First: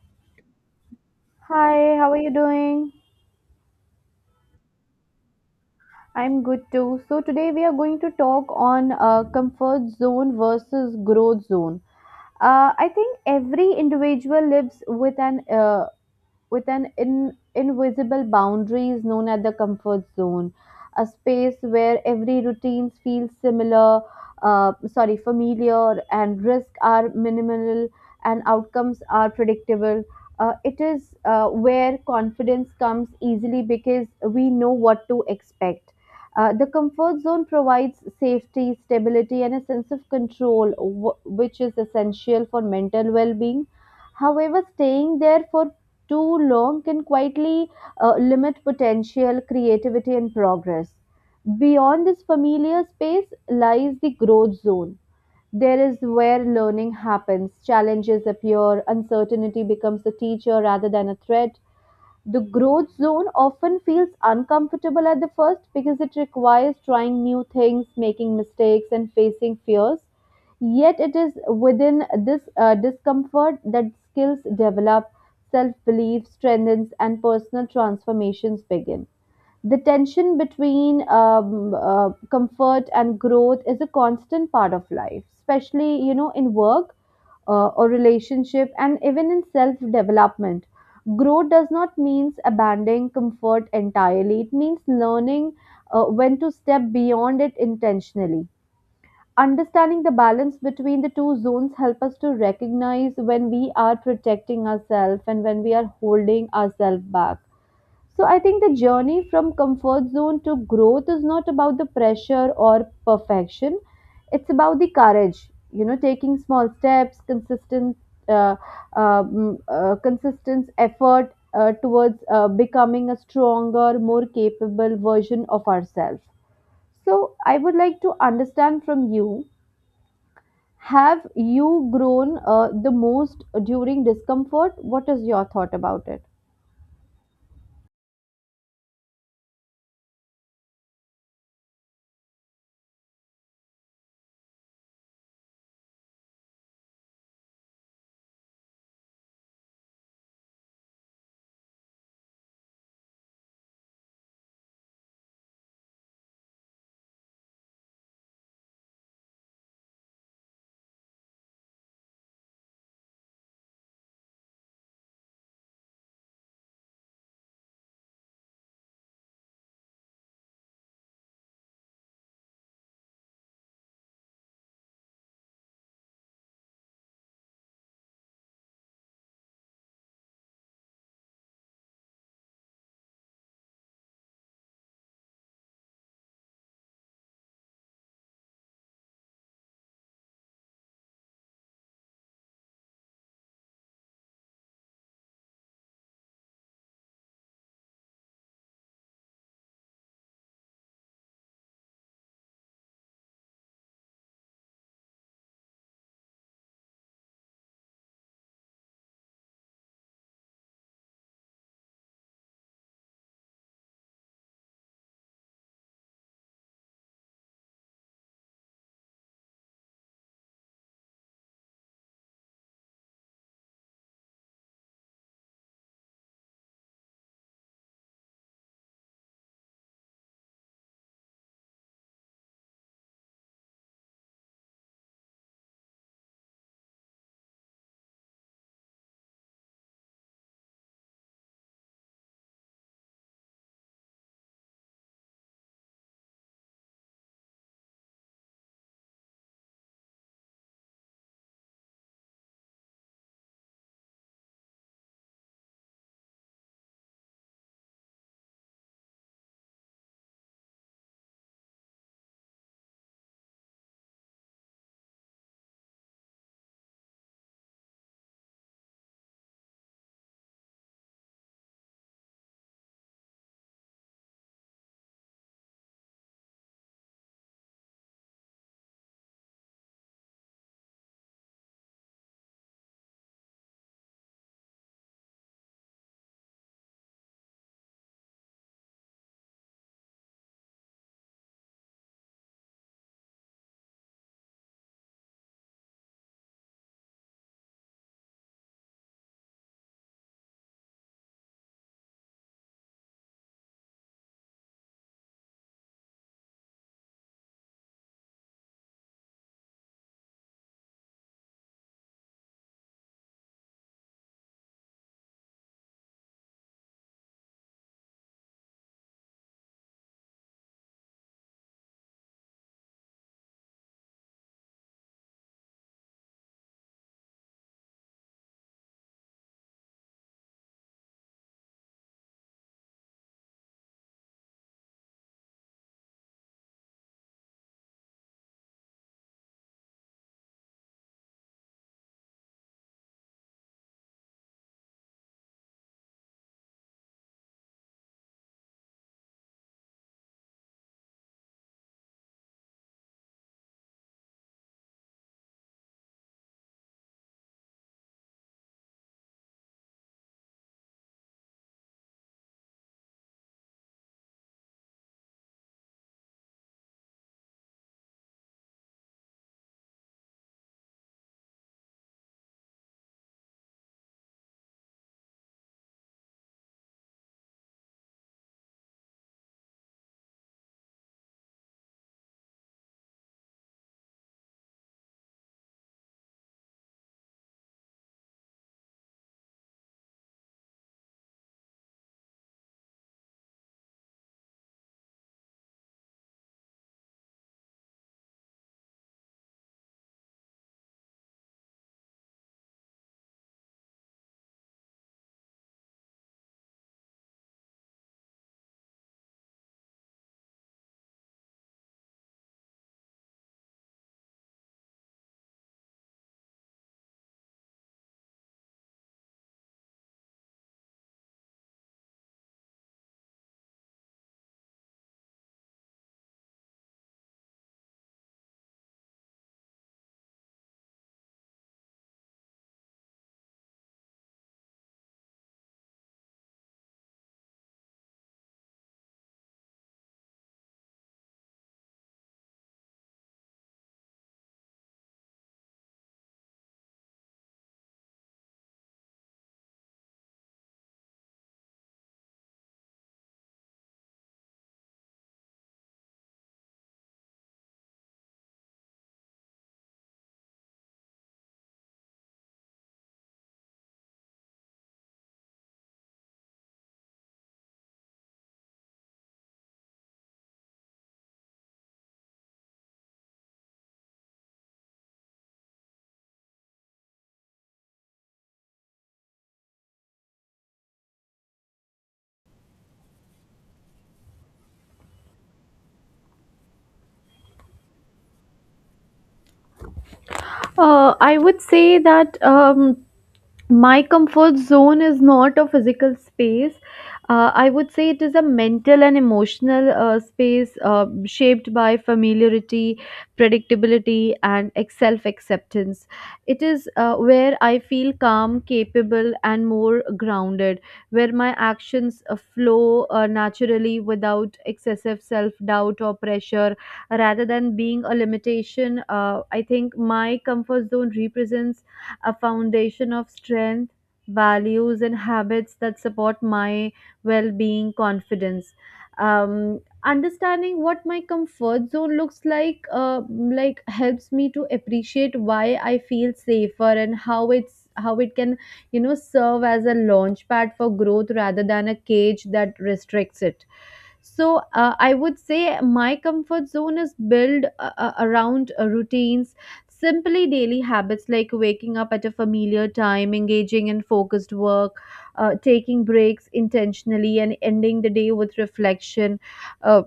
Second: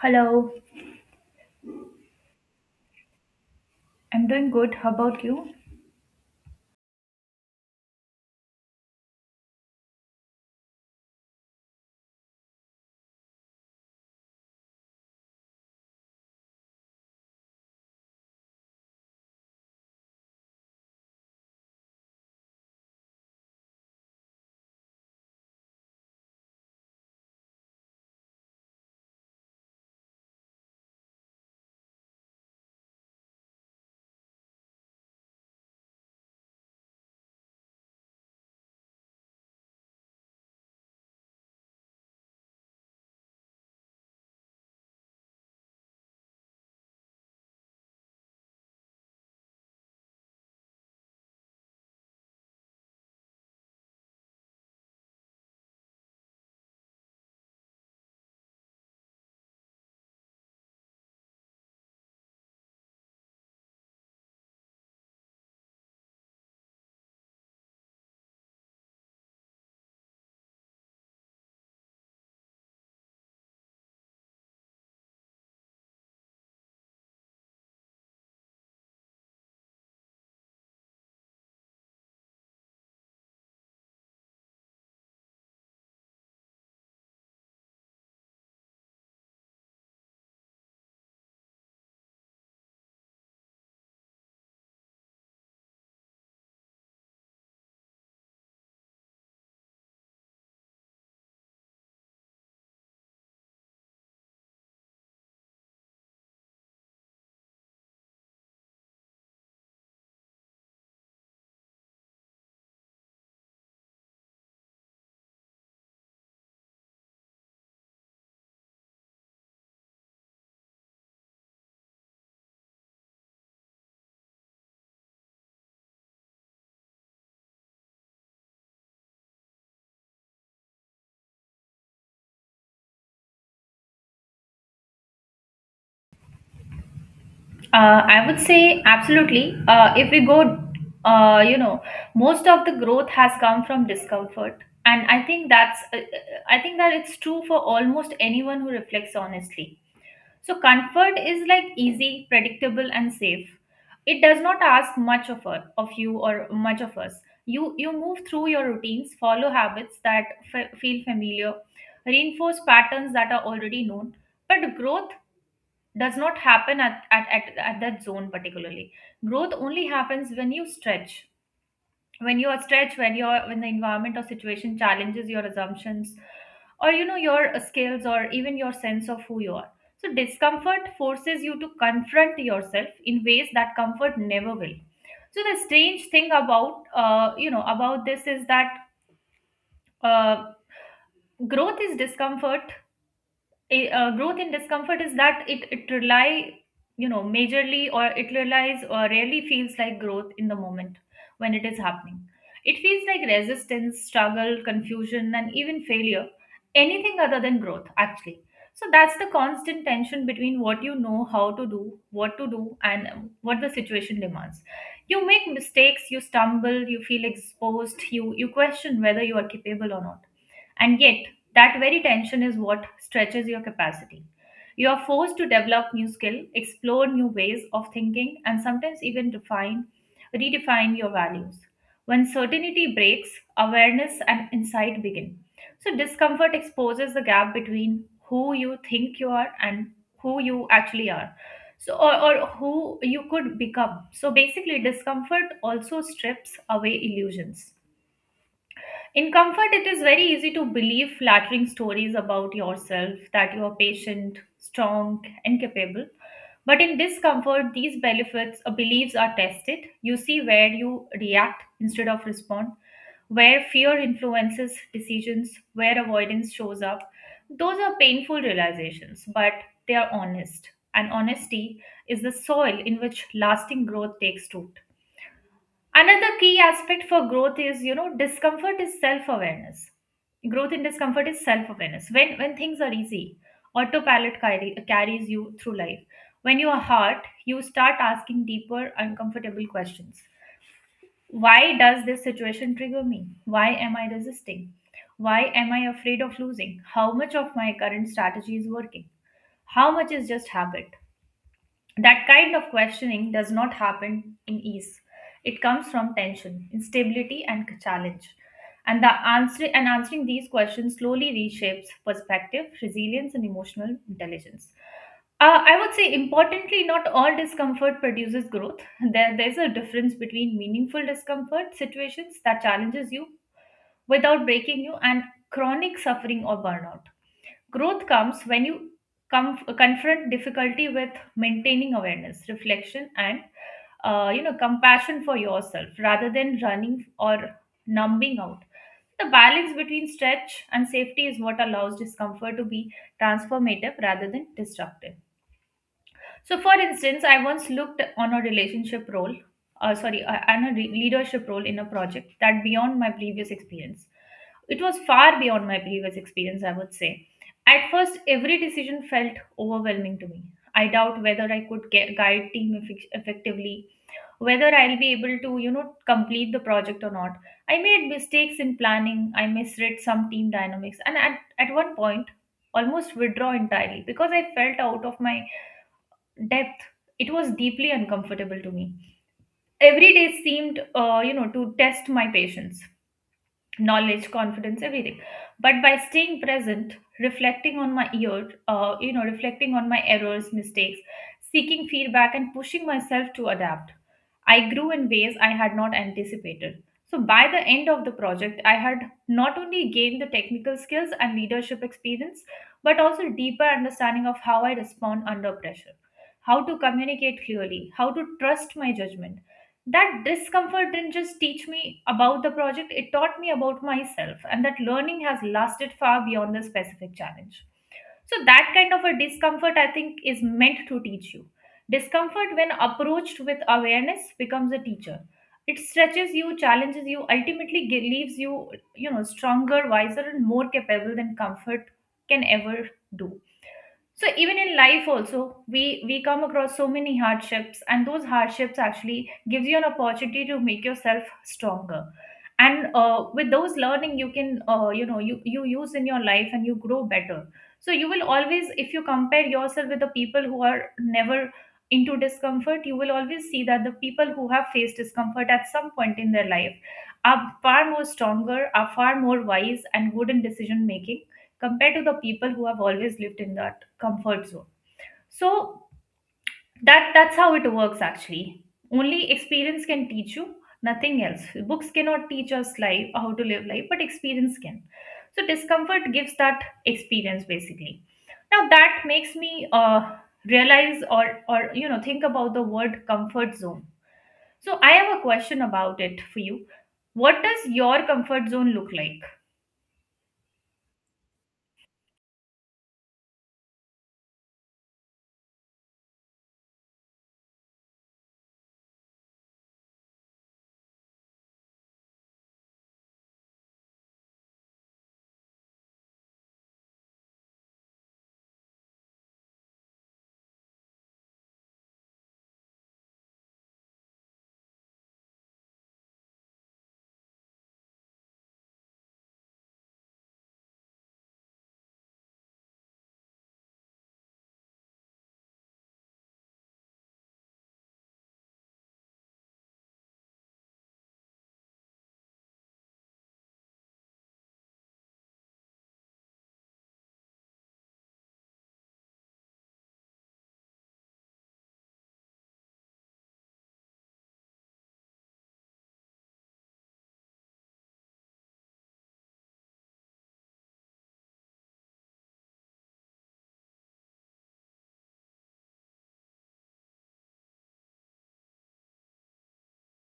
Hello. Hi, how are you doing? I'm doing good. How about you? I'm good too. So today we are going to talk on comfort zone versus growth zone. I think every individual lives with an in, invisible boundaries known as the comfort zone, a space where every routine feels familiar, and risks are minimal and outcomes are predictable. It is where confidence comes easily because we know what to expect. The comfort zone provides safety, stability, and a sense of control, which is essential for mental well being. However, staying there for too long can quietly limit potential, creativity, and progress. Beyond this familiar space lies the growth zone. There is where learning happens, challenges appear, uncertainty becomes a teacher rather than a threat. The growth zone often feels uncomfortable at the first because it requires trying new things, making mistakes, and facing fears. Yet, it is within this discomfort that skills develop, self belief strengthens, and personal transformations begin. The tension between comfort and growth is a constant part of life, especially in work or relationship, and even in self development. Growth does not mean abandoning comfort entirely. It means learning when to step beyond it intentionally. Understanding the balance between the two zones help us to recognize when we are protecting ourselves and when we are holding ourselves back. So I think the journey from comfort zone to growth is not about the pressure or perfection. It's about the courage, you know, taking small steps, uh, consistent effort towards becoming a stronger, more capable version of ourselves. So I would like to understand from you: have you grown the most during discomfort? What is your thought about it? I would say absolutely. If we go, you know, Most of the growth has come from discomfort, and I think I think that it's true for almost anyone who reflects honestly. So comfort is like easy, predictable, and safe. It does not ask much of us, of you or much of us. You move through your routines, follow habits that feel familiar, reinforce patterns that are already known. But growth does not happen at that zone particularly, growth only happens when you stretch when you are stretched when you're when the environment or situation challenges your assumptions, or you know your skills or even your sense of who you are. So discomfort forces you to confront yourself in ways that comfort never will. So the strange thing about you know about this is that uh, growth is discomfort growth in discomfort is that it rely you know majorly or it relies or rarely feels like growth in the moment. When it is happening, it feels like resistance, struggle, confusion, and even failure, anything other than growth actually. So that's the constant tension between what you know how to do, what to do, and what the situation demands. You make mistakes, you stumble, you feel exposed, you question whether you are capable or not. And yet, that very tension is what stretches your capacity. You are forced to develop new skill, explore new ways of thinking, and sometimes even redefine your values. When certainty breaks, awareness and insight begin. So discomfort exposes the gap between who you think you are and who you actually are. Or who you could become. So basically discomfort also strips away illusions. In comfort, it is very easy to believe flattering stories about yourself, that you are patient, strong, and capable. But in discomfort, these benefits or beliefs are tested. You see where you react instead of respond, where fear influences decisions, where avoidance shows up. Those are painful realizations, but they are honest. And honesty is the soil in which lasting growth takes root. Another key aspect for growth is, you know, discomfort is self awareness. Growth in discomfort is self awareness. When things are easy, carries you through life. When you are hurt, you start asking deeper, uncomfortable questions. Why does this situation trigger me? Why am I resisting? Why am I afraid of losing? How much of my current strategy is working? How much is just habit? That kind of questioning does not happen in ease. It comes from tension, instability, and challenge. And answering these questions slowly reshapes perspective, resilience, and emotional intelligence. I would say, importantly, not all discomfort produces growth. There's a difference between meaningful discomfort, situations that challenges you without breaking you, and chronic suffering or burnout. Growth comes when you confront difficulty with maintaining awareness, reflection, and you know, compassion for yourself rather than running or numbing out. The balance between stretch and safety is what allows discomfort to be transformative rather than destructive. So, for instance, I once looked on a relationship role, sorry, on a re- leadership role in a project that beyond my previous experience. It was far beyond my previous experience, I would say. At first, every decision felt overwhelming to me. I doubt whether guide team effectively, whether I'll be able to, you know, complete the project or not. I made mistakes in planning. I misread some team dynamics, and at one point, almost withdraw entirely because I felt out of my depth. It was deeply uncomfortable to me. Every day seemed to test my patience, knowledge, confidence, everything. But by staying present, reflecting on my errors, mistakes, seeking feedback, and pushing myself to adapt, I grew in ways I had not anticipated. So by the end of the project, I had not only gained the technical skills and leadership experience, but also deeper understanding of how I respond under pressure, how to communicate clearly, how to trust my judgment. That discomfort didn't just teach me about the project, it taught me about myself, and that learning has lasted far beyond the specific challenge. So, that kind of a discomfort, I think, is meant to teach you. Discomfort, when approached with awareness, becomes a teacher. It stretches you, challenges you, ultimately leaves you, you know, stronger, wiser, and more capable than comfort can ever do. So even in life also, we come across so many hardships, and those hardships actually gives you an opportunity to make yourself stronger. And with those learning, you can, you use in your life, and you grow better. So you will always, if you compare yourself with the people who are never into discomfort, you will always see that the people who have faced discomfort at some point in their life are far more stronger, are far more wise, and good in decision making, compared to the people who have always lived in the comfort zone. So that's how it works actually. Only experience can teach you, nothing else. Books cannot teach us life, how to live life, but experience can. So discomfort gives that experience basically. Now that makes me realize or you know think about the word comfort zone. So I have a question about it for you. What does your comfort zone look like? I would say that my comfort zone is not a physical space. I would say it is a mental and emotional space shaped by familiarity, predictability, and self acceptance. It is where I feel calm, capable, and more grounded, where my actions flow naturally without excessive self doubt or pressure rather than being a limitation. I think my comfort zone represents a foundation of strength, values, and habits that support my well being, confidence. Understanding what my comfort zone looks like helps me to appreciate why I feel safer and how it can, you know, serve as a launch pad for growth rather than a cage that restricts it. So I would say my comfort zone is built around routines, simply daily habits like waking up at a familiar time, engaging in focused work, taking breaks intentionally, and ending the day with reflection, uh,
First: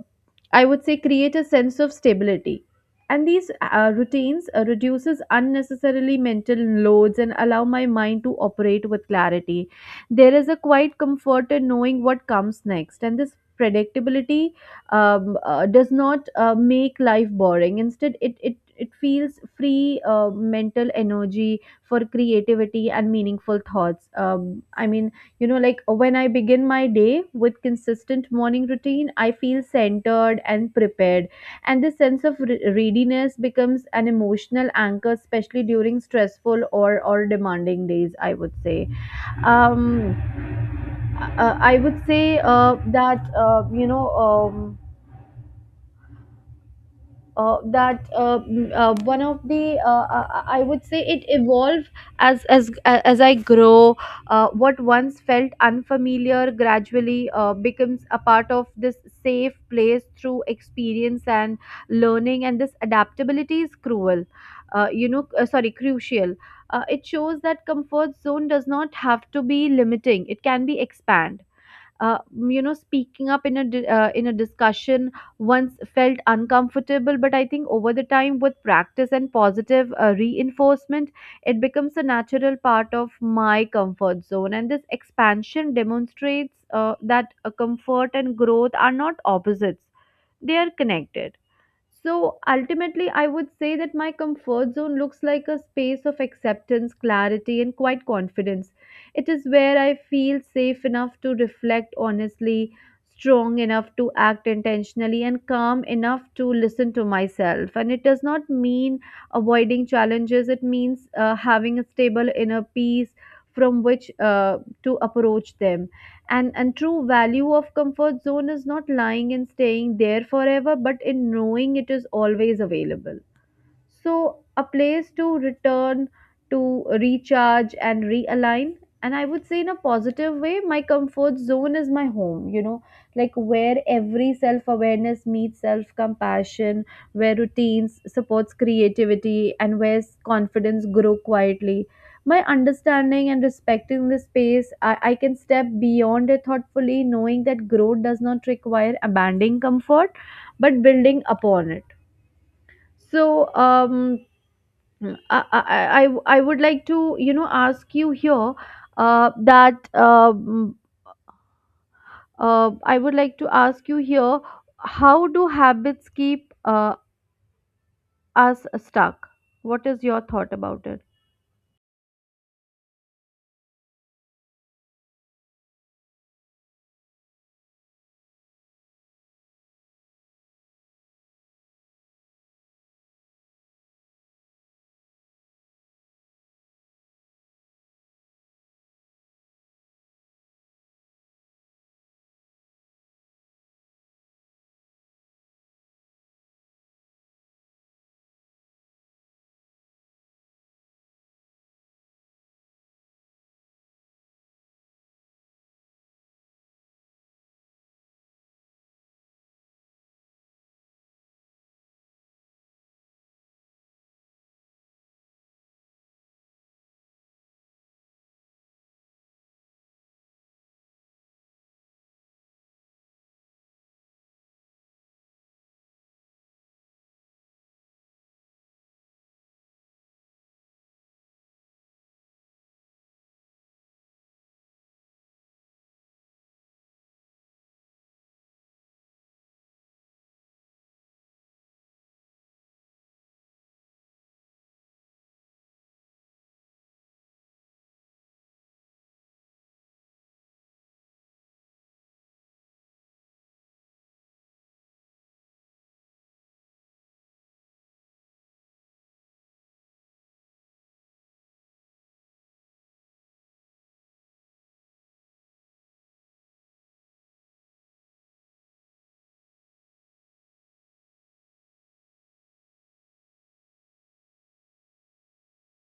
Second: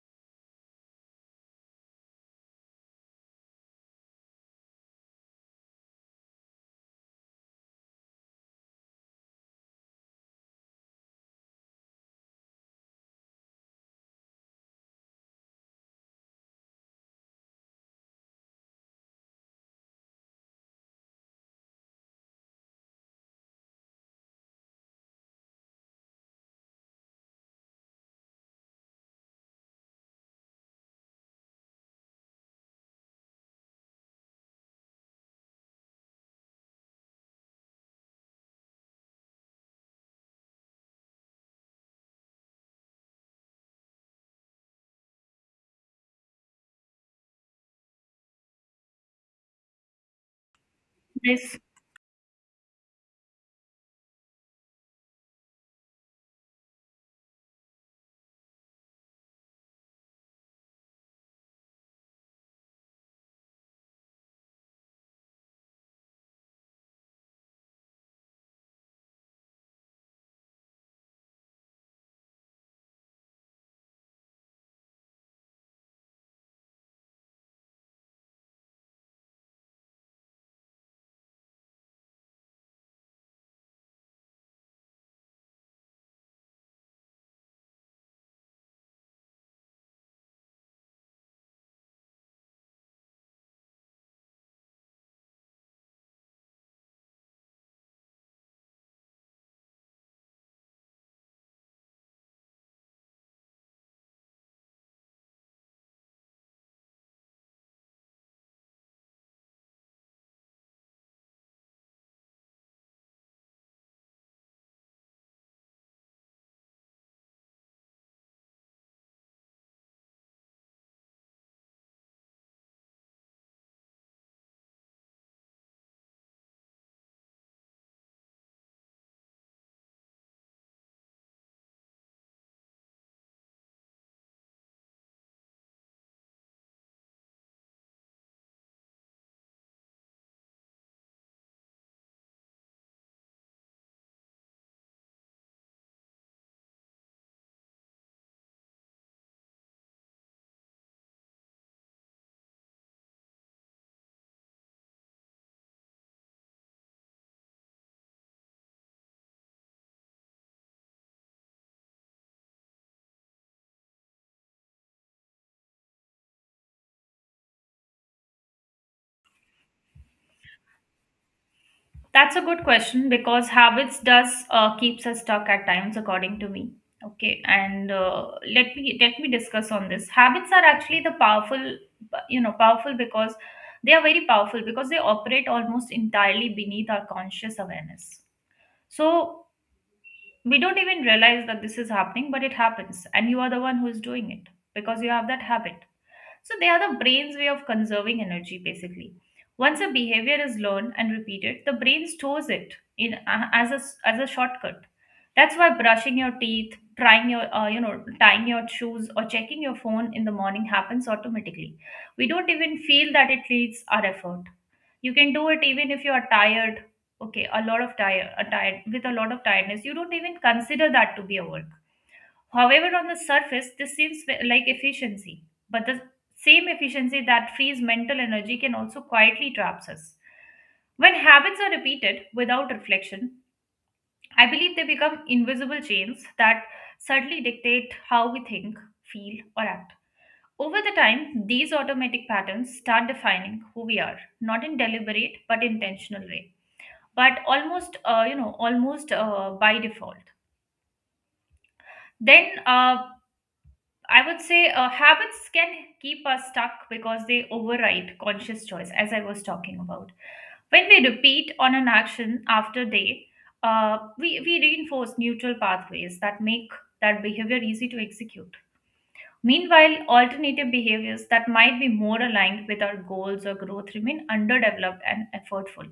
I would say, create a sense of stability. And these routines reduces unnecessarily mental loads and allow my mind to operate with clarity. There is a quiet comfort in knowing what comes next, and this predictability, does not make life boring. Instead, it feels free mental energy for creativity and meaningful thoughts. I mean, you know, like when I begin my day with consistent morning routine, I feel centered and prepared, and this sense of readiness becomes an emotional anchor, especially during stressful or demanding days, I would say. um I would say that you know that mm, one of the I would say it This. evolved as I grow. What once felt unfamiliar gradually becomes a part of this safe place through experience and learning, and this adaptability is cruel. You know, sorry, crucial. It shows that comfort zone does not have to be limiting; it can be expand, uh, you know, speaking up in a discussion once felt uncomfortable, but I think over the time with practice and positive reinforcement, it becomes a natural part of my comfort zone, and this expansion demonstrates that comfort and growth are not opposites, they are connected. So ultimately, I would say that my comfort zone looks like a space of acceptance, clarity, and quite confidence. It is where I feel safe enough to reflect honestly, strong enough to act intentionally, and calm enough to listen to myself. And it does not mean avoiding challenges, it means having a stable inner peace from which to approach them. And true value of comfort zone is not lying and staying there forever, but in knowing it is always available, so a place to return, to recharge and realign. And I would say, in a positive way, my comfort zone is my home, you know, like where every self awareness meets self compassion, where routines supports creativity, and where confidence grow quietly. By understanding and respecting this space, I can step beyond it thoughtfully, knowing that growth does not require abandoning comfort but building upon it. So, would like to, you know, ask you here uh, that uh, mm, I would like to ask you here, how do habits keep us stuck? What is your thought about it? That's a good question because habits does keeps us stuck at times, according to me. Okay, and let me discuss on this. Habits are actually the powerful, you know, powerful because they are very powerful because they operate almost entirely beneath our conscious awareness. So we don't even realize that this is happening, but it happens, and you are the one who is doing it because you have that habit. So they are the brain's way of conserving energy, basically. Once a behavior is learned and repeated, the brain stores it in, as a shortcut. That's why brushing your teeth, trying your you know tying your shoes, or checking your phone in the morning happens automatically. We don't even feel that it needs our effort. You can do it even if you are tired. Okay, a lot of tired, a tired with a lot of tiredness. You don't even consider that to be a work. However, on the surface, this seems like efficiency, but the same efficiency that frees mental energy can also quietly traps us. When habits are repeated without reflection, I believe they become invisible chains that subtly dictate how we think, feel, or act. Over the time, these automatic patterns start defining who we are, not in deliberate but intentional way, but almost, you know, almost by default. Then I would say habits can keep us stuck because they override conscious choice, as I was talking about. When we repeat on an action after day, we reinforce neutral pathways that make that behavior easy to execute. Meanwhile, alternative behaviors that might be more aligned with our goals or growth remain underdeveloped and effortful.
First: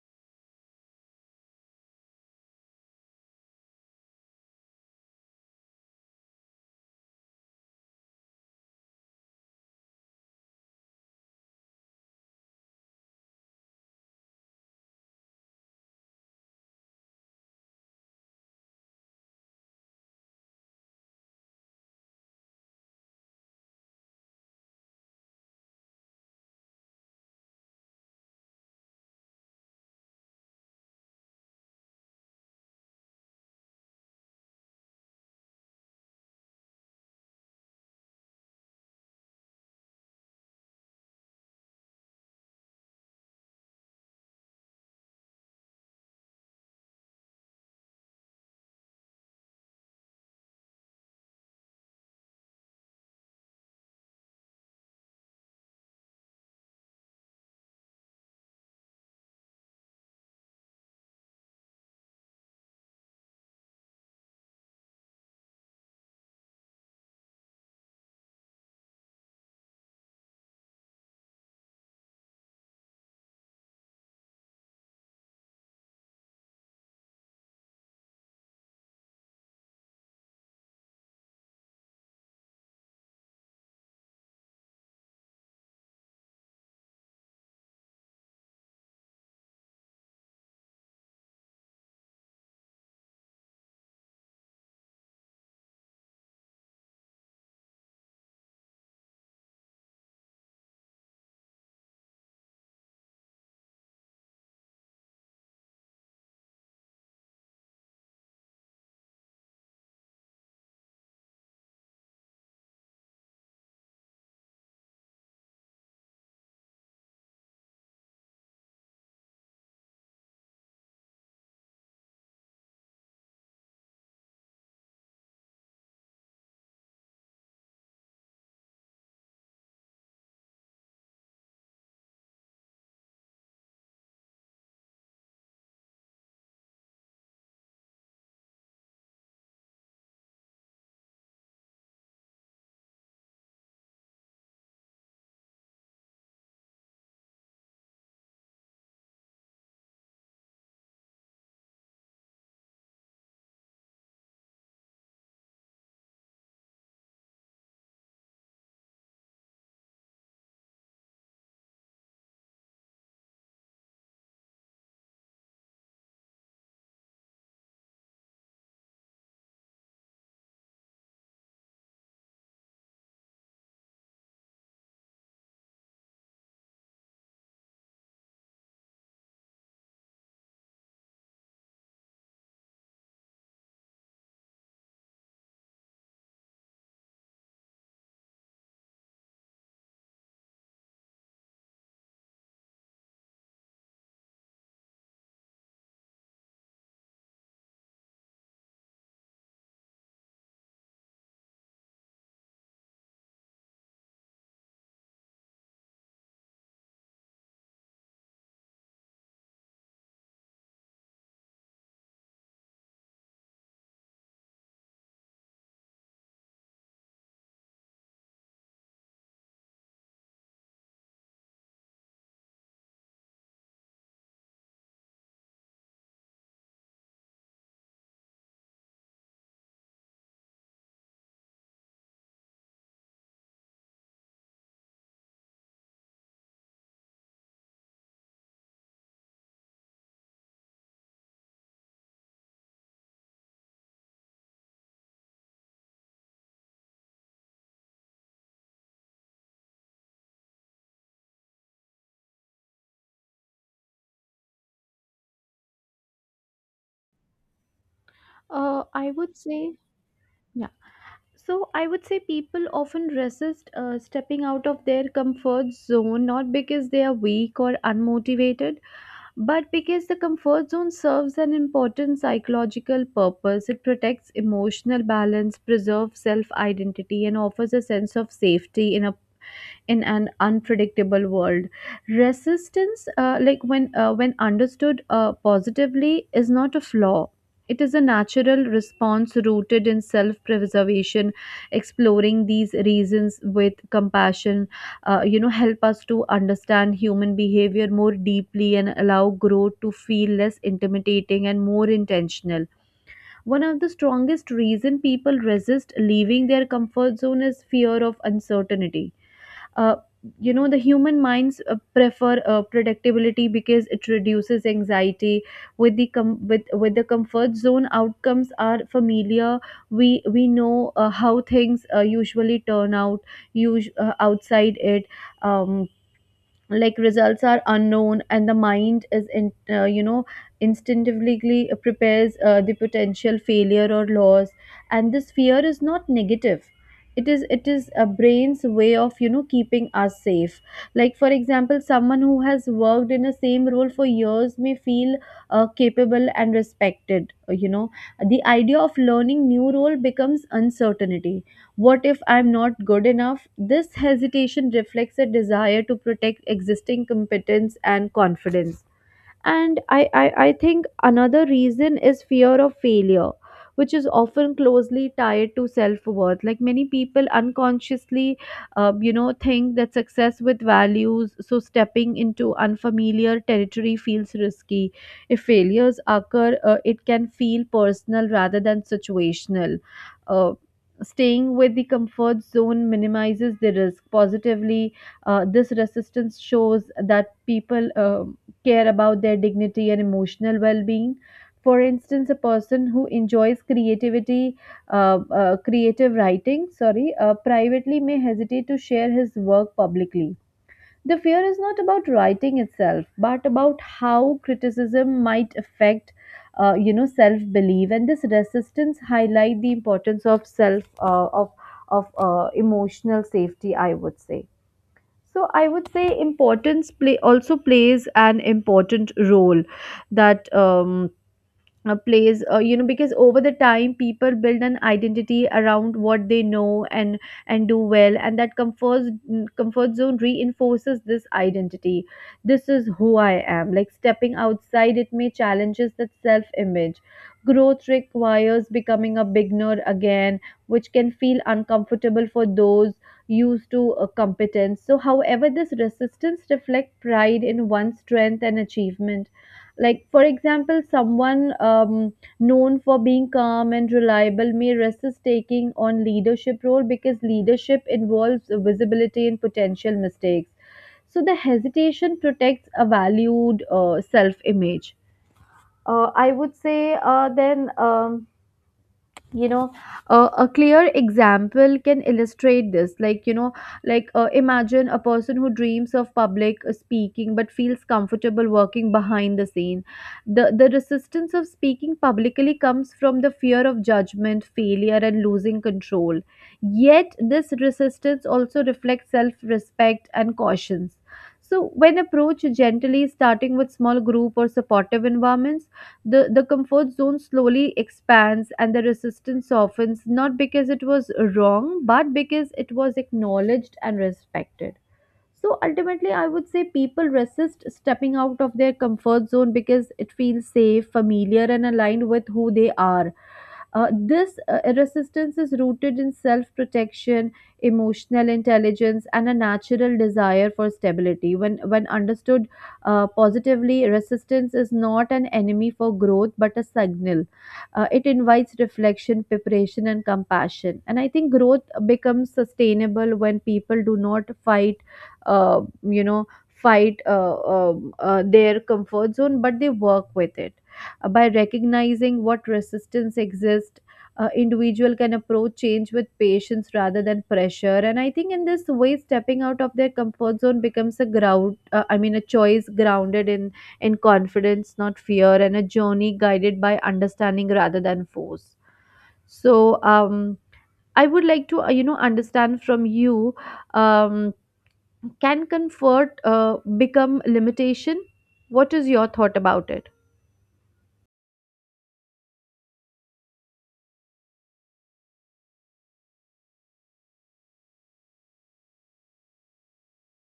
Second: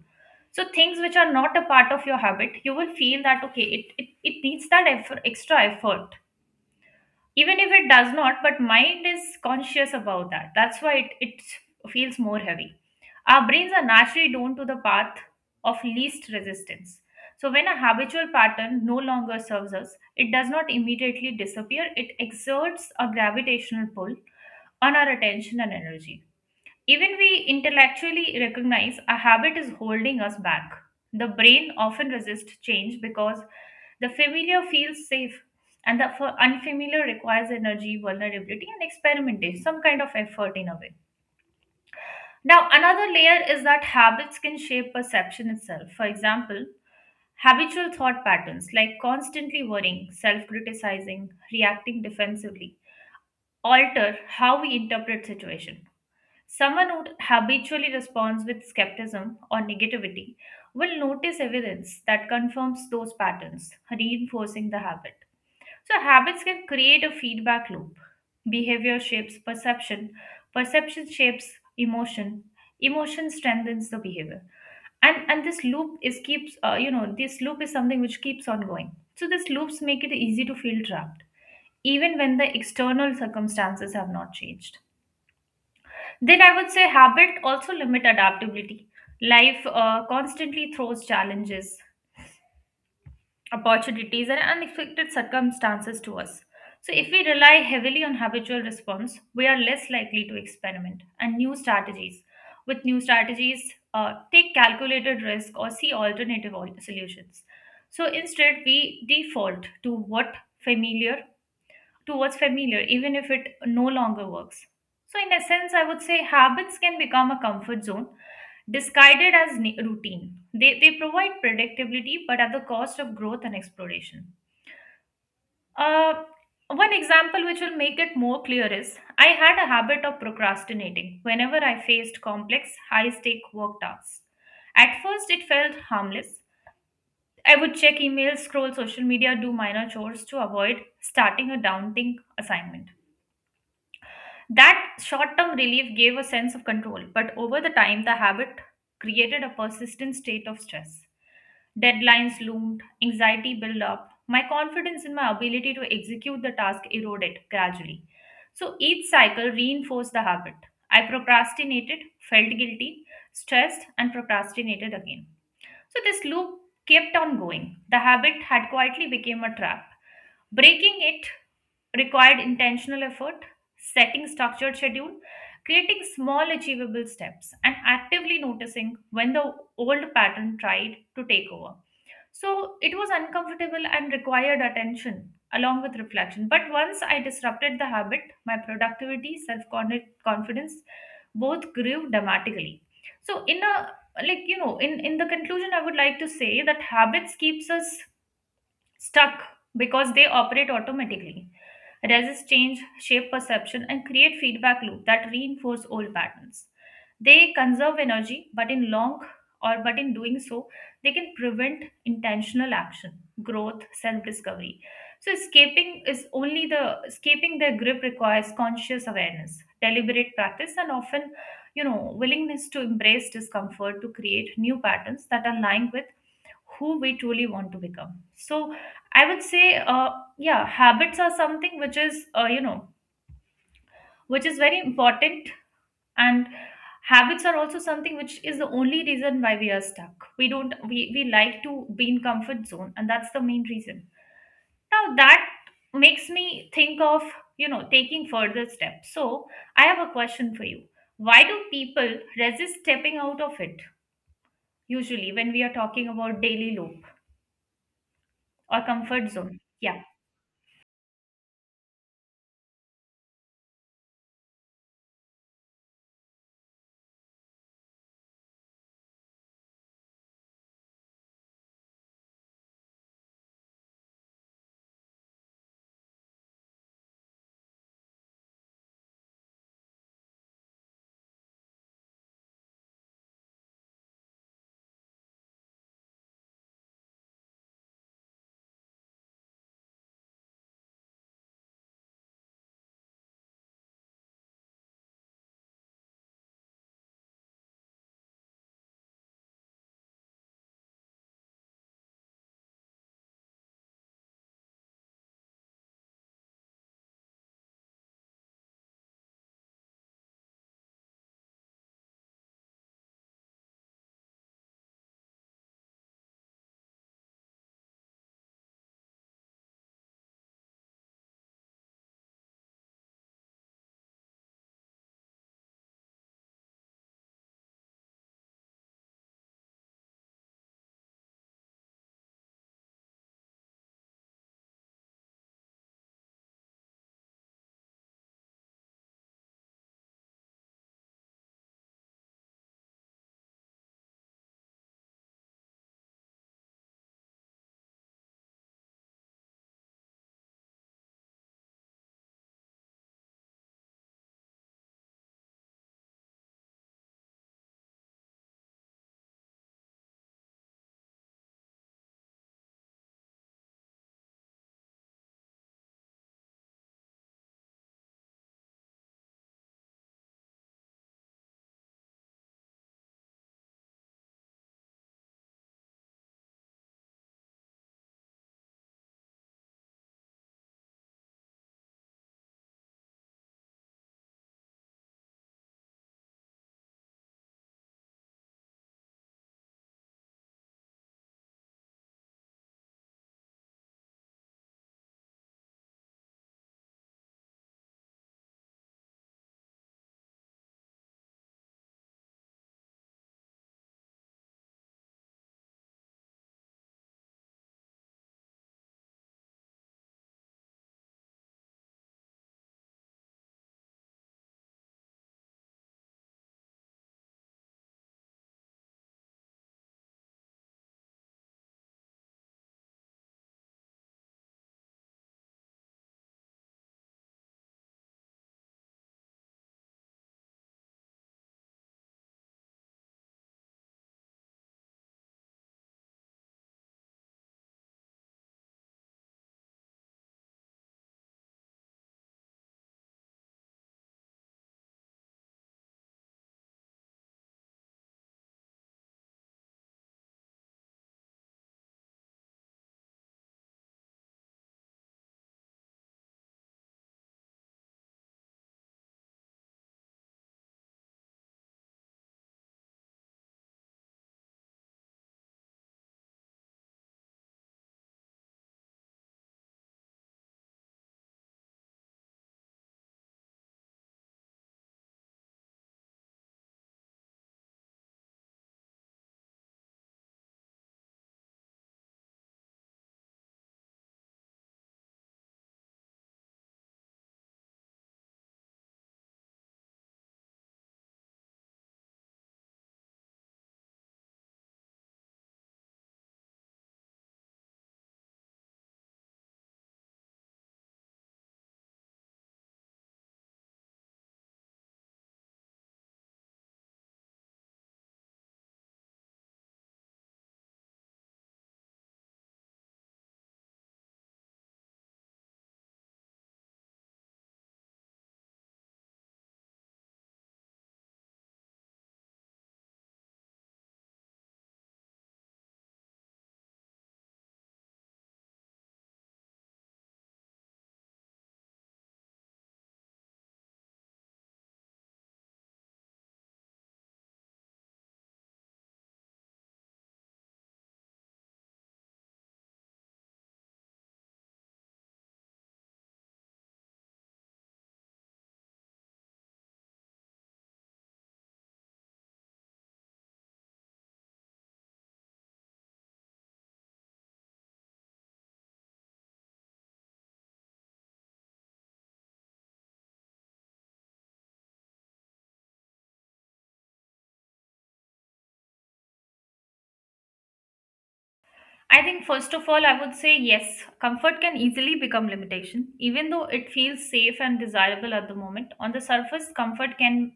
So, things which are not a part of your habit, you will feel that okay, it needs that effort, extra effort, even if it does not, but mind is conscious about that, that's why it feels more heavy. Our brains are naturally drawn to the path of least resistance. So when a habitual pattern no longer serves us, it does not immediately disappear, it exerts a gravitational pull on our attention and energy, even we intellectually recognize a habit is holding us back. The brain often resists change because the familiar feels safe, and the unfamiliar requires energy, vulnerability, and experimentation, some kind of effort in a way. Now, another layer is that habits can shape perception itself. For example, habitual thought patterns like constantly worrying, self criticizing, reacting defensively alter how we interpret situation. Someone who habitually responds with skepticism or negativity will notice evidence that confirms those patterns, reinforcing the habit. So, habits can create a feedback loop. Behavior shapes perception, perception shapes emotion, emotion strengthens the behavior. And this loop is keeps you know this loop is something which keeps on going. So these loops make it easy to feel trapped, even when the external circumstances have not changed. Then I would say habit also limit adaptability. Life constantly throws challenges, opportunities, and unexpected circumstances to us. So if we rely heavily on habitual response, we are less likely to experiment and new strategies. With new strategies, take calculated risk or see solutions. So instead, we default to what familiar to what's familiar, even if it no longer works. So, in essence, I would say habits can become a comfort zone disguised as routine. They provide predictability but at the cost of growth and exploration. Uh, one example which will make it more clear is I had a habit of procrastinating whenever I faced complex, high stake work tasks. At first, it felt harmless. I would check emails, scroll social media, do minor chores to avoid starting a daunting assignment. That short term relief gave a sense of control, but over the time, the habit created a persistent state of stress. Deadlines loomed, anxiety built up, my confidence in my ability to execute the task eroded gradually. So each cycle reinforced the habit. I procrastinated, felt guilty, stressed, and procrastinated again. So this loop kept on going. The habit had quietly become a trap. Breaking it required intentional effort, setting structured schedule, creating small achievable steps, and actively noticing when the old pattern tried to take over. So it was uncomfortable and required attention along with reflection. But once I disrupted the habit, my productivity, self confidence both grew dramatically. So, in a in the conclusion, I would like to say that habits keeps us stuck because they operate automatically, resist change, shape perception, and create feedback loop that reinforce old patterns. They conserve energy, but in long or but in doing so, they can prevent intentional action, growth, self discovery. So escaping their grip requires conscious awareness, deliberate practice, and often willingness to embrace discomfort to create new patterns that align with who we truly want to become. So I would say yeah, habits are something which is which is very important, and habits are also something which is the only reason why we are stuck. We don't we, we like to be in comfort zone, and that's the main reason. Now that makes me think of taking further steps. So I have a question for you. Why do people resist stepping out of it, usually when we are talking about daily loop or I comfort would zone? say. Yeah, Yeah. So, I would say people often resist stepping out of their comfort zone not because they are weak or unmotivated, but because the comfort zone serves an important psychological purpose. It protects emotional balance, preserves self identity, and offers a sense of safety in a in an unpredictable world. Resistance, when understood positively, is not a flaw, it is a natural response rooted in self preservation. Exploring these reasons with compassion, you know, help us to understand human behavior more deeply and allow growth to feel less intimidating and more intentional. One of the strongest reason people resist leaving their comfort zone is fear of uncertainty. uh, you know, the human minds prefer predictability because it reduces anxiety. With the with the comfort zone, outcomes are familiar. We know how things usually turn out. Outside it, um, like, results are unknown, and the mind you know, instinctively prepares the potential failure or loss. And this fear is not negative, it is a brain's way of, you know, keeping us safe. Like for example, someone who has worked in the same role for years may feel capable and respected, you know. The idea of learning new role becomes uncertainty. What if I'm not good enough? This hesitation reflects a desire to protect existing competence and confidence. And I think another reason is fear of failure, which is often closely tied to self worth. Like many people unconsciously, you know, think that success with values, so stepping into unfamiliar territory feels risky. If failures occur, it can feel personal rather than situational. Uh, staying with the comfort zone minimizes the risk positively. This resistance shows that people care about their dignity and emotional well-being. For instance, a person who enjoys creativity creative writing, sorry privately may hesitate to share his work publicly. The fear is not about writing itself but about how criticism might affect, you know, self belief. And this resistance highlight the importance of self uh, of of emotional safety, I would say. So I would say importance play also plays an important role, that plays you know, because over the time people build an identity around what they know and do well, and that comfort zone reinforces this identity. This is who I am. Like stepping outside it may challenges that self image. Growth requires becoming a beginner again, which can feel uncomfortable for those used to competence. So, however, this resistance reflects pride in one's strength and achievement. Like for example, someone known for being calm and reliable may resist taking on leadership role because leadership involves visibility and potential mistakes. So the hesitation protects a valued self image. I would say then you know, a clear example can illustrate this, like you know, imagine a person who dreams of public speaking but feels comfortable working behind the scene. The resistance of speaking publicly comes from the fear of judgment, failure, and losing control. Yet this resistance also reflects self respect and cautions. So when approached gently, starting with small group or supportive environments, the comfort zone slowly expands and the resistance softens, not because it was wrong but because it was acknowledged and respected. So ultimately, I would say people resist stepping out of their comfort zone because it feels safe, familiar, and aligned with who they are. This resistance is rooted in self protection, emotional intelligence, and a natural desire for stability. When understood positively, resistance is not an enemy for growth but a signal. It invites reflection, preparation, and compassion. And I think growth becomes sustainable when people do not fight you know fight their comfort zone but they work with it. By recognizing what resistance exists, individual can approach change with patience rather than pressure. And I think in this way, stepping out of their comfort zone becomes a ground I mean a choice grounded in confidence not fear, and a journey guided by understanding rather than force. So, um I would like to, you know, understand from you, um can comfort become limitation? What is your thought about it? I think first of all, I would say yes, comfort can easily become limitation, even though it feels safe and desirable at the moment. On the surface, comfort can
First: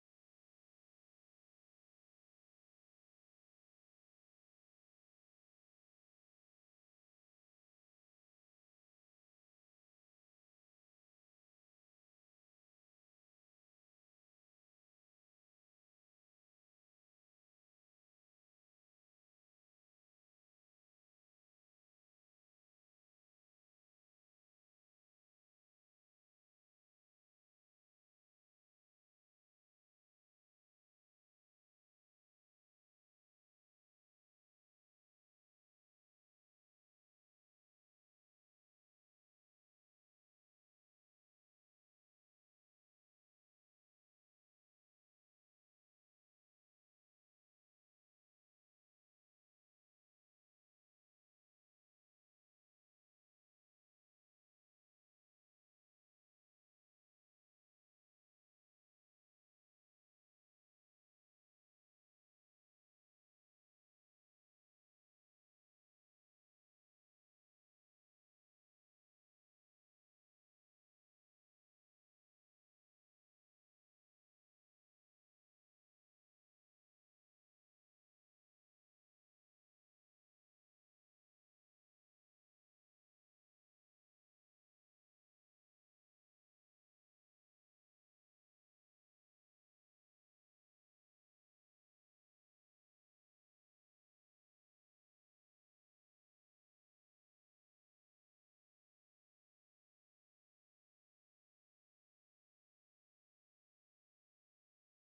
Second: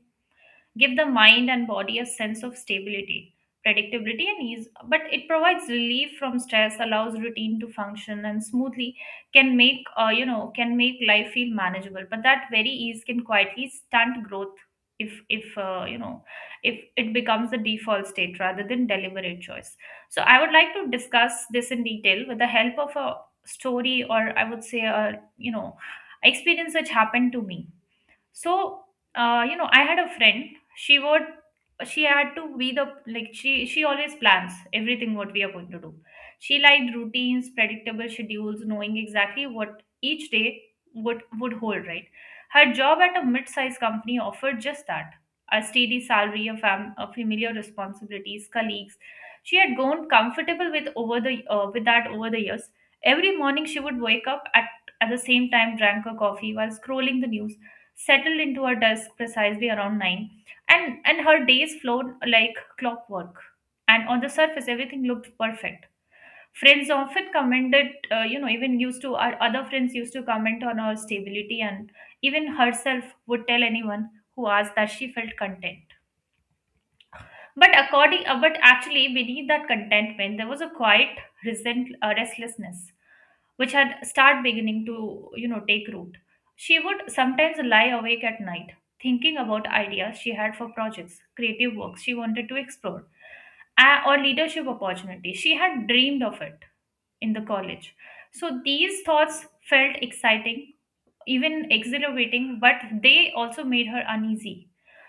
give the mind and body a sense of stability, predictability, and ease. But it provides relief from stress, allows routine to function and smoothly, can make can make life feel manageable. But that very ease can quietly stunt growth if you know if it becomes the default state rather than deliberate choice. So I would like to discuss this in detail with the help of a story, or I would say a experience which happened to me. So I had a friend. She would she had to be the like she always plans everything what we are going to do. She liked routines, predictable schedules, knowing exactly what each day would hold, right? Her job at a mid-sized company offered just that: a steady salary, a, a familiar responsibilities, colleagues she had grown comfortable with over the with that over the years. Every morning she would wake up at the same time, drank her coffee while scrolling the news, settled into her desk precisely around 9, and her days flowed like clockwork. And on the surface everything looked perfect. Friends often commented, even used to our other friends used to comment on her stability, and even herself would tell anyone who asked that she felt content. But actually, beneath that contentment, there was a quiet restlessness, which had start beginning to take root. She would sometimes lie awake at night, thinking about ideas she had for projects, creative works she wanted to explore, or leadership opportunities she had dreamed of it in the college. So these thoughts felt exciting, even exhilarating, but they also made her uneasy.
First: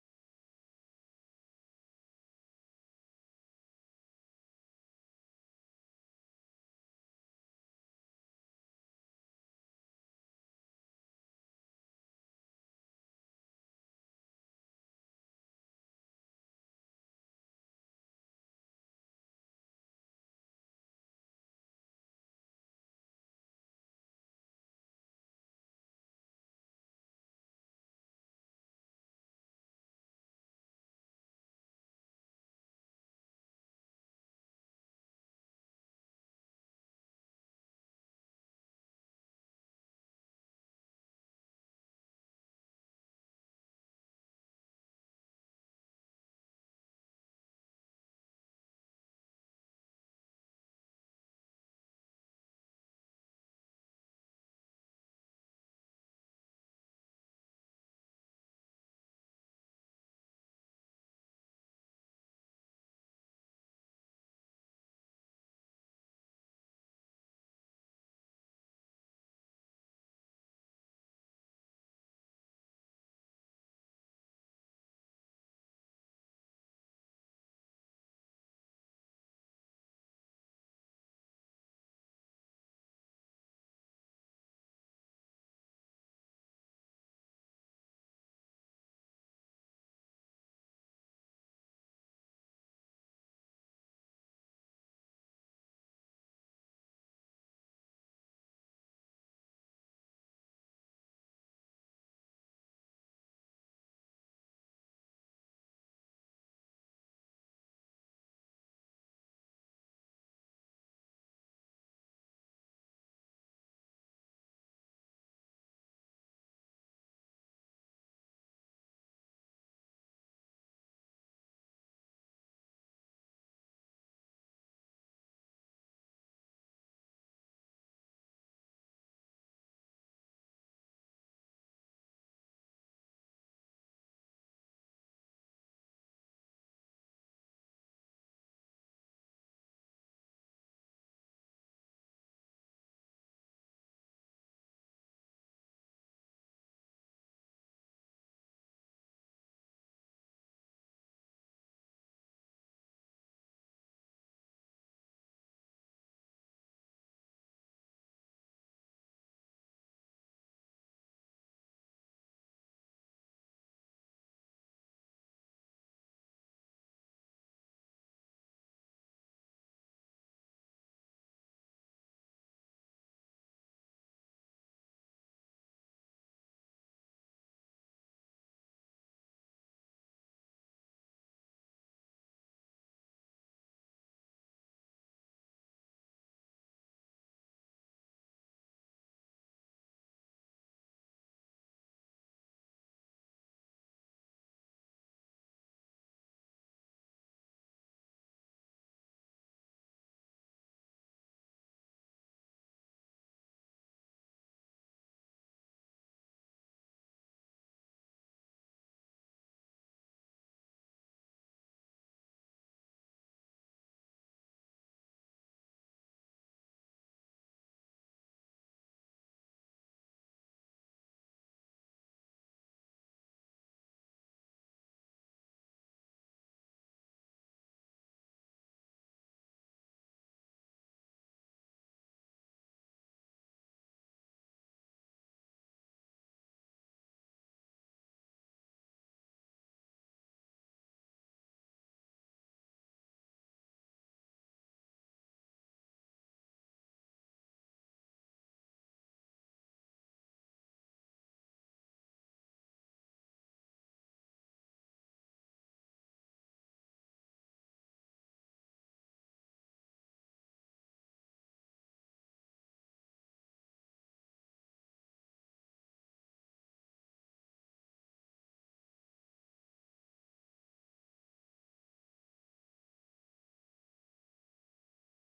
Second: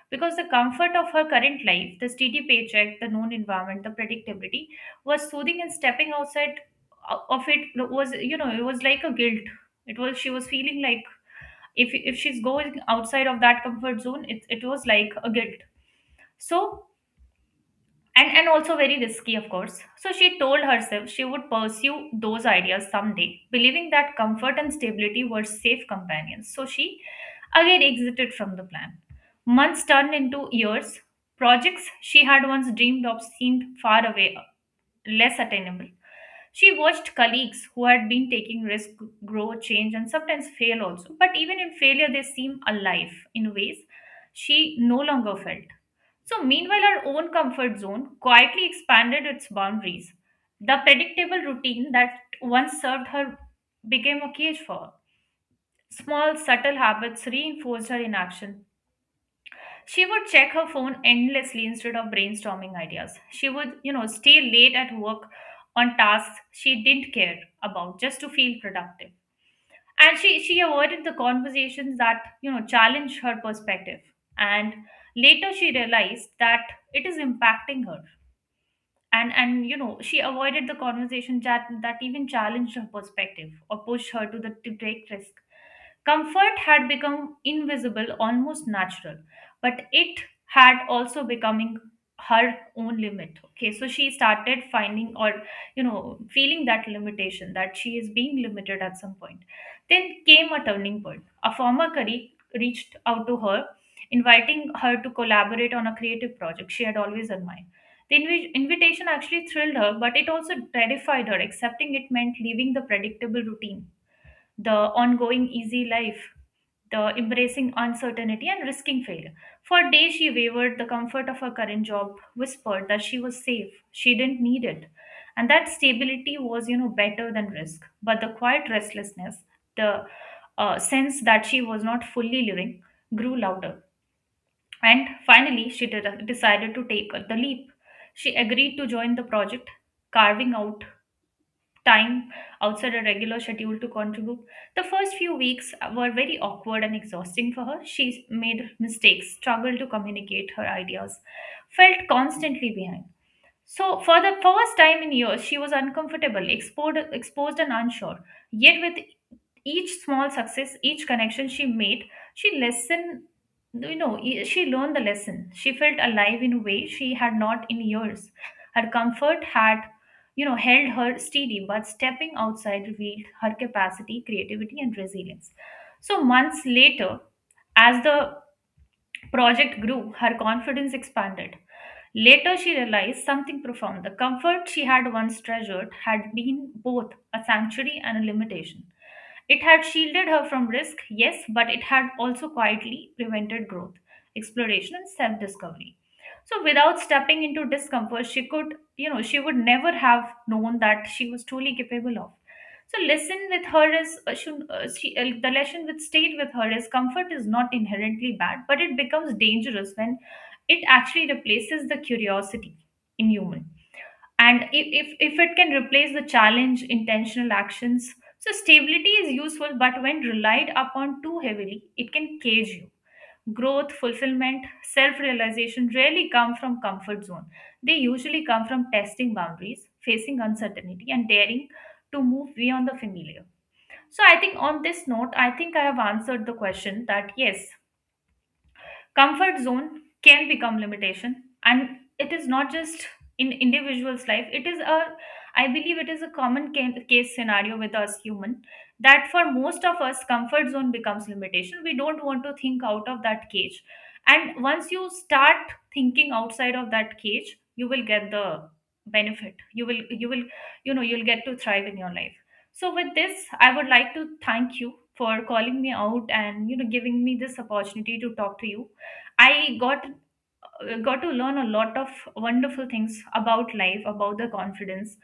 Because the comfort of her current life, the steady paycheck, the known environment, the predictability was soothing, and stepping outside of it was, it was like a guilt. It was, she was feeling like if she's going outside of that comfort zone, it was like a guilt. So, and also very risky, of course. So she told herself she would pursue those ideas someday, believing that comfort and stability were safe companions. So she again exited from the plan. Months turned into years. Projects she had once dreamed of seemed far away, less attainable. She watched colleagues who had been taking risk grow, change, and sometimes fail also. But even in failure, they seem alive in ways she no longer felt. So, meanwhile, her own comfort zone quietly expanded its boundaries. The predictable routine that once served her became a cage for her. Small, subtle habits reinforced her inaction. She would check her phone endlessly instead of brainstorming ideas. She would, stay late at work on tasks she didn't care about just to feel productive. And she avoided the conversations that, challenged her perspective. And later she realized that it is impacting her. And you know, she avoided the conversation that even challenged her perspective or pushed her to the to take risk. Comfort had become invisible, almost natural, but it had also becoming her own limit. Okay, so she started finding, or feeling that limitation, that she is being limited at some point. Then came a turning point. A former colleague reached out to her, inviting her to collaborate on a creative project she had always admired. The invitation actually thrilled her, but it also terrified her. Accepting it meant leaving the predictable routine, the ongoing easy life, the embracing uncertainty and risking failure. For days she wavered. The comfort of her current job whispered that she was safe. She didn't need it. And that stability was, better than risk. But the quiet restlessness, the sense that she was not fully living, grew louder. And finally, she decided to take the leap. She agreed to join the project, carving out time outside her regular schedule to contribute. The first few weeks were very awkward and exhausting for her. She made mistakes, struggled to communicate her ideas, felt constantly behind. So, for the first time in years, she was uncomfortable, exposed, exposed and unsure. Yet, with each small success, each connection she made, she lesson you know e- she learned the lesson. She felt alive in a way she had not in years. Her comfort had held her steady, but stepping outside revealed her capacity, creativity, and resilience. So months later, as the project grew, her confidence expanded. Later, she realized something profound. The comfort she had once treasured had been both a sanctuary and a limitation. It had shielded her from risk, yes, but it had also quietly prevented growth, exploration, and self discovery. So, without stepping into discomfort, she could, she would never have known that she was truly capable of. So lesson with her is the lesson with stayed with her is comfort is not inherently bad, but it becomes dangerous when it actually replaces the curiosity in human. And if it can replace the challenge, intentional actions. So stability is useful, but when relied upon too heavily, it can cage you. Growth, fulfillment, self realization rarely come from comfort zone. They usually come from testing boundaries, facing uncertainty, and daring to move beyond the familiar. So I think on this note, I think I have answered the question that yes, comfort zone can become limitation, and it is not just in individuals life. It is a, I believe it is a common case scenario with us human, that for most of us comfort zone becomes limitation. We don't want to think out of that cage, and once you start thinking outside of that cage, you will get the benefit. You will you'll get to thrive in your life. So with this, I would like to thank you for calling me out and giving me this opportunity to talk to you. I got to learn a lot of wonderful things about life, about the confidence,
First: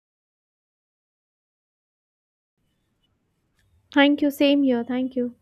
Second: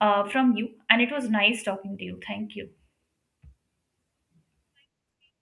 from you, and it was nice talking to you. Thank you. Thank you. Same here. Thank you.